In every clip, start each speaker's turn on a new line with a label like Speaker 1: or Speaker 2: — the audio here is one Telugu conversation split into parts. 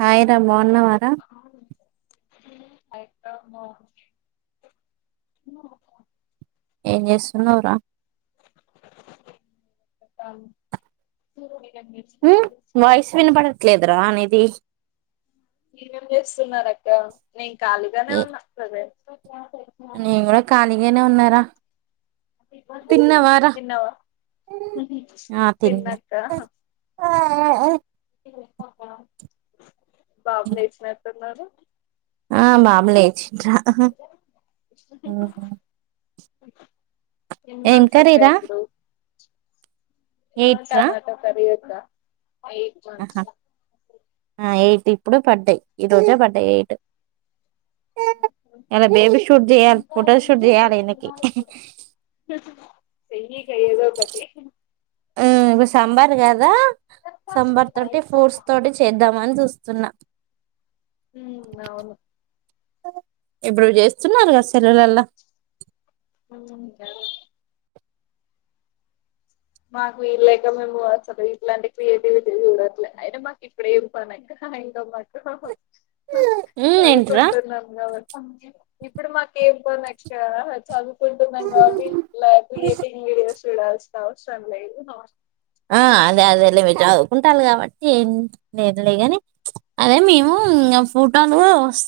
Speaker 1: హాయ్ రా బావున్నవార
Speaker 2: [inaudible]
Speaker 1: ఏం జేసున్నావురా
Speaker 2: [inaudible]
Speaker 1: ఊ వాయిస్ వినబడట్లేదురా నీది
Speaker 2: మీరేం చేస్తున్నారు అక్క
Speaker 1: ఏ- నేను కూడా ఖాళీగానే ఉన్నారా తిన్నవారా
Speaker 2: తిన్నక్క
Speaker 1: హామ్
Speaker 2: బాబు లేేచినతున్నారు
Speaker 1: ఆ మామ్లేచ్చ రా హామ్ హామ్
Speaker 2: ఎన్ మంతస్ అక్క
Speaker 1: కర్రీరా
Speaker 2: ఇప్పుడు హ
Speaker 1: ఎయిట్
Speaker 2: టమాట కర్రీ అక్క ఎయిట్
Speaker 1: ఆహ
Speaker 2: మంత్స్
Speaker 1: ఎయిట్ ఇప్పుడు బడ్డే ఈ రోజే పడ్డ ఎయిట్ ఇలా బేబీ
Speaker 2: అ
Speaker 1: షూట్ చేయాలి ఫోటోషూట్ చేయాలి ఈయనకి
Speaker 2: ఆహ్ ఆహ్ చెయి ఇగ ఏదో ఒకటి
Speaker 1: ఇప్పుడు సాంబార్ కదా సాంబార్ తోటి ఫ్రూట్స్ తోటి చేద్దామని చూస్ వస్తున్నా
Speaker 2: హ అవును
Speaker 1: ఎప్పుడు చేస్తున్నారు కదా సెల్లవులలా
Speaker 2: ఆహ్ ఆహ్ గదె మాకు వీళ్ళక మేము అసలు వీట్లా అంటే క్రియేటివిూట్లే అయిే మాకు ఇప్పుడ ఏం పనంక ఆయనతో పాటు
Speaker 1: ఏంట్రా
Speaker 2: చదువుకుంటున్నాం కాబట్టి ఇప్పుడు మాకేం పని అక్క కుంటున్నాం కాబట్టి లైక్టింగ్ వీడియోస్ చూడాల్స్తా అవసరం లేదు న
Speaker 1: ఆ అదే అదే లే మీరు చదువుకుంటారు కాబట్టి ఏం లేనులేగాని అదే మేము ఫుటన్ వస్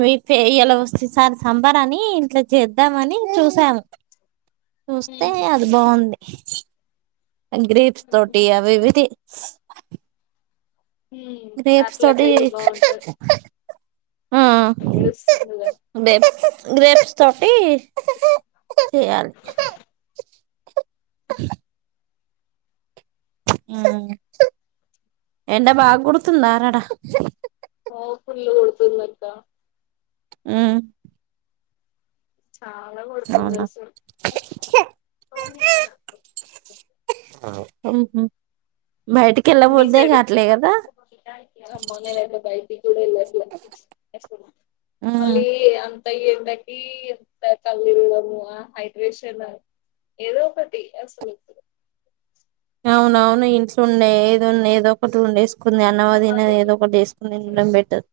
Speaker 1: మీ ప ఇలా వస్తే సారి సంబరని ఇంట్లో చేద్దామని చూసాము చూస్తే
Speaker 2: ఉమ్
Speaker 1: అది బాగుంది గ్రిప్స్ తోటి అవి విధి
Speaker 2: ఉమ్
Speaker 1: రేపు
Speaker 2: అట్లా
Speaker 1: సడ
Speaker 2: చెయ్యి బాగుంటది
Speaker 1: ఆ
Speaker 2: ఏడుస్తుందిగా
Speaker 1: అదే గ్రేప్స్ తోటి చేయాలి ఆహ్ ఆహ్ ఎండ బాగా కొడుతుందార అడ
Speaker 2: ఆఓ పుల్ కొడుతున్నంది అక్క
Speaker 1: ఆహా
Speaker 2: చాలా కొడుతుంది
Speaker 1: అవునా
Speaker 2: అసలు ఫోన్ తీస్తాడు
Speaker 1: అహా హు ఇక ఎ బర్దయిఘట్లే కదా
Speaker 2: మనా భయికిటికి కూడా ఎల్లట్లే
Speaker 1: ఉమ్
Speaker 2: మళ్ళీ అం తయ ఎందకంత కళ మ హైడ్రేషన్ ఏదో ఒకటి అసలు
Speaker 1: అవునవును ఇంట్లో ఉండే ఏదోన్నా ఏదో ఒక టూ ఉండే కుంది అన్నవ తినది ఏదో ఒకటి వేసుకుని తినడం బెటర్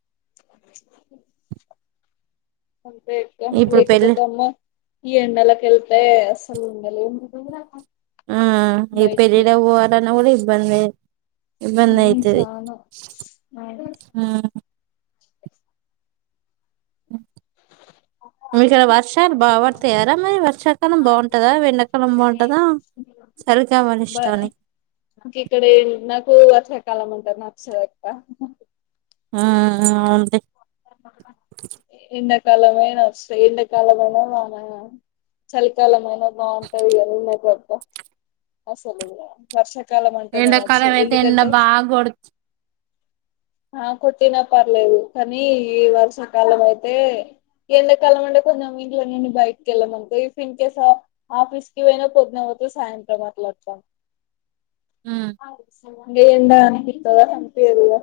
Speaker 2: అంత
Speaker 1: ఇప్పుడు పెళ్ళి
Speaker 2: లేకపోతే అమ్మ ఈ ఎన్నలాకిళ్తే చ ఉ ఏం
Speaker 1: ఆ ఈ పెరిడ పొవలనా కూడా ఇబ్బందే
Speaker 2: ఉమ్,
Speaker 1: ఇబందయితది
Speaker 2: చానా అవును.
Speaker 1: హ ఆహ్ మీకు ఇక్కడ వర్షాలు బాగుంటాయారా మరి వర్షాకాలం బాగుంటందా వెన్న
Speaker 2: ఇ
Speaker 1: ఇష్టానికి
Speaker 2: ఇక్కడ నాకు అ కాలమంటా నచ్చస లే
Speaker 1: ఆ అవున్ తీ
Speaker 2: ఎండ కాలమేనా వస్తయ్ ఎండ కాలమేనా వానకాలమేనా చలికాలంమైన బాగుంటాది ఇగ నూనెబెడతా అసలు వర్ష కాలం అంటే
Speaker 1: ఎండాకాలం
Speaker 2: నచ్చుదు
Speaker 1: అయితే ఎండ
Speaker 2: ఎందుకంటే
Speaker 1: బాగా కొడు
Speaker 2: ఆ కొట్టిన పర్లేదు కానీ ఈ వర్షాకాలం అయితే ఎండ కాలంమంటే కొంచెం ఇంట్లో నేను బయటకి వెళ్ళామనుకో ఇఫ్ ఇన్ కేస్ ఆఫీస్ కి పోయినా పొద్దున్నే పో సాయంత్రం అట్ల వస్తాము
Speaker 1: [inaudible]
Speaker 2: ఇగ ఎండా అనిపిత్తదా అనిపియదిగా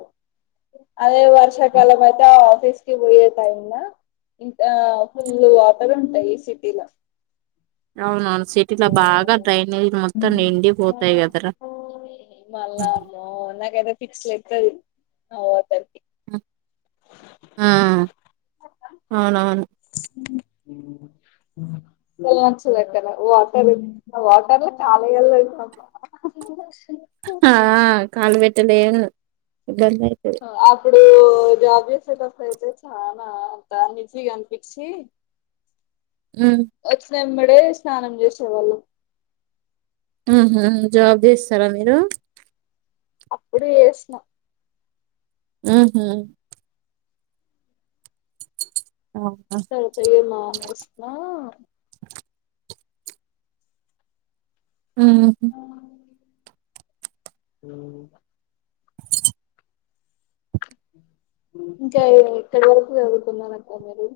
Speaker 2: అదే వర్షాకాలం అయితే ఆ ఆఫీస్ ఆఫీస్ కి పోయే టైం ల ఇంత ఫుల్ వాటర్ ఉంటాయ్ ఈ సిటీలా
Speaker 1: అవునువును సిటీలా బాగా డ్రైనేజ్ మొత్తం నిండి పోతాయి గదరా
Speaker 2: మళ్ళా మో పిచ్చ్ లెక్కది ఆ వాతర్కి
Speaker 1: ఆ అవునవును [inaudible]
Speaker 2: నచ్చలేక్కడ వాటర్ వాటర్ లో కాలల్లో అయిప్ప [unintelligible]
Speaker 1: లేను ఇబ్బందైతది
Speaker 2: అప్పుడు జాబ్ జేసేటప్పుడు అయితే చానా అంతా అనిజీగా అనిపించి
Speaker 1: [inaudible] ఉమ్
Speaker 2: వచ్చినెంబడే స్నానం జేసే వాళ్ళం
Speaker 1: ఊహూ జాబ్ జేస్తరా మీరు
Speaker 2: అప్పుడు జేసిన
Speaker 1: ఊహూ అవునా
Speaker 2: తర్వాత యే మానేసిన్నా
Speaker 1: ఉమ్
Speaker 2: ఉమ్
Speaker 1: [unintelligible]
Speaker 2: ఇంకా ఎక్కడి వరకు చదువుకున్నారు అక్క మీరు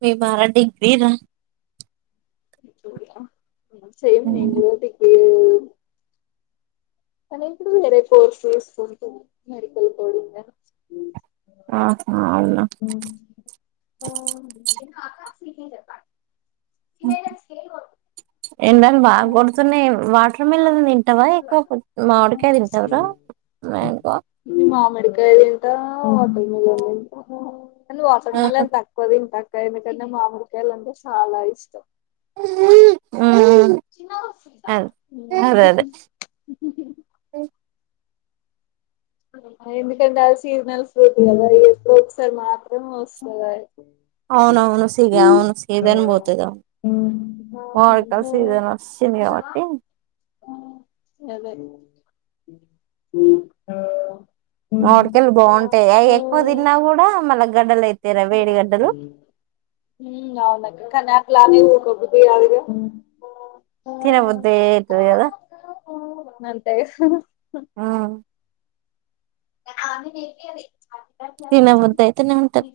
Speaker 1: మేమారా డిగ్రీ రా
Speaker 2: సేమ్ నేను గూడ డిగ్రీ యే కానీ ఇప్పుడు వేరే కోర్స్ తీసుకుంటున్నా మెడికల్ కోడింగ్ ల
Speaker 1: ఆహా అన్నా
Speaker 2: తిన్నవా అక్కా స్లీపింగ్ జెప్పాలే [unintelligible]
Speaker 1: ఎండలు బాగా కొడుతున్నాయి వాటర్ మిలాన్ తింటావా ఎక్కువ మామిడికాయ తింటావురా మ్యాంగో
Speaker 2: [unintelligible] తింట కాని వాటర్ మిలాన్ తక్కువ దింట అక్ క్లాయ్ మేటన్నా మామిడికాయలు అంటే చాలా ఇష్టం
Speaker 1: [unintelligible] అదే అదే
Speaker 2: ఉమ్ హు
Speaker 1: అదే
Speaker 2: హు హు ఎందుకంటే అ సీజనల్ ఫ్రూట్ కదా ఎప్పుడో ఒకసారి మాత్రమే వస్తది అది
Speaker 1: అవును అవును సిగా అవును సీజన్ బోతది అవును మామిడికాయల సీజన్ వచ్చింది కాబట్టి
Speaker 2: అదే ఉమ్ ఆ
Speaker 1: మామిడికాయలు బాగుంటాయా ఎక్కువ దిన్నా కూడా మళ్ళ గడ్డలు అయితయ్
Speaker 2: అవునక కనక్లా [unintelligible] కొబ్బుది రాదుగా
Speaker 1: తినబుద్ధి అయితది కదా
Speaker 2: నంతే
Speaker 1: ఉమ్.
Speaker 2: ఆమె కేపియాలి
Speaker 1: తినా బుద్దయితేనే ఉంటది.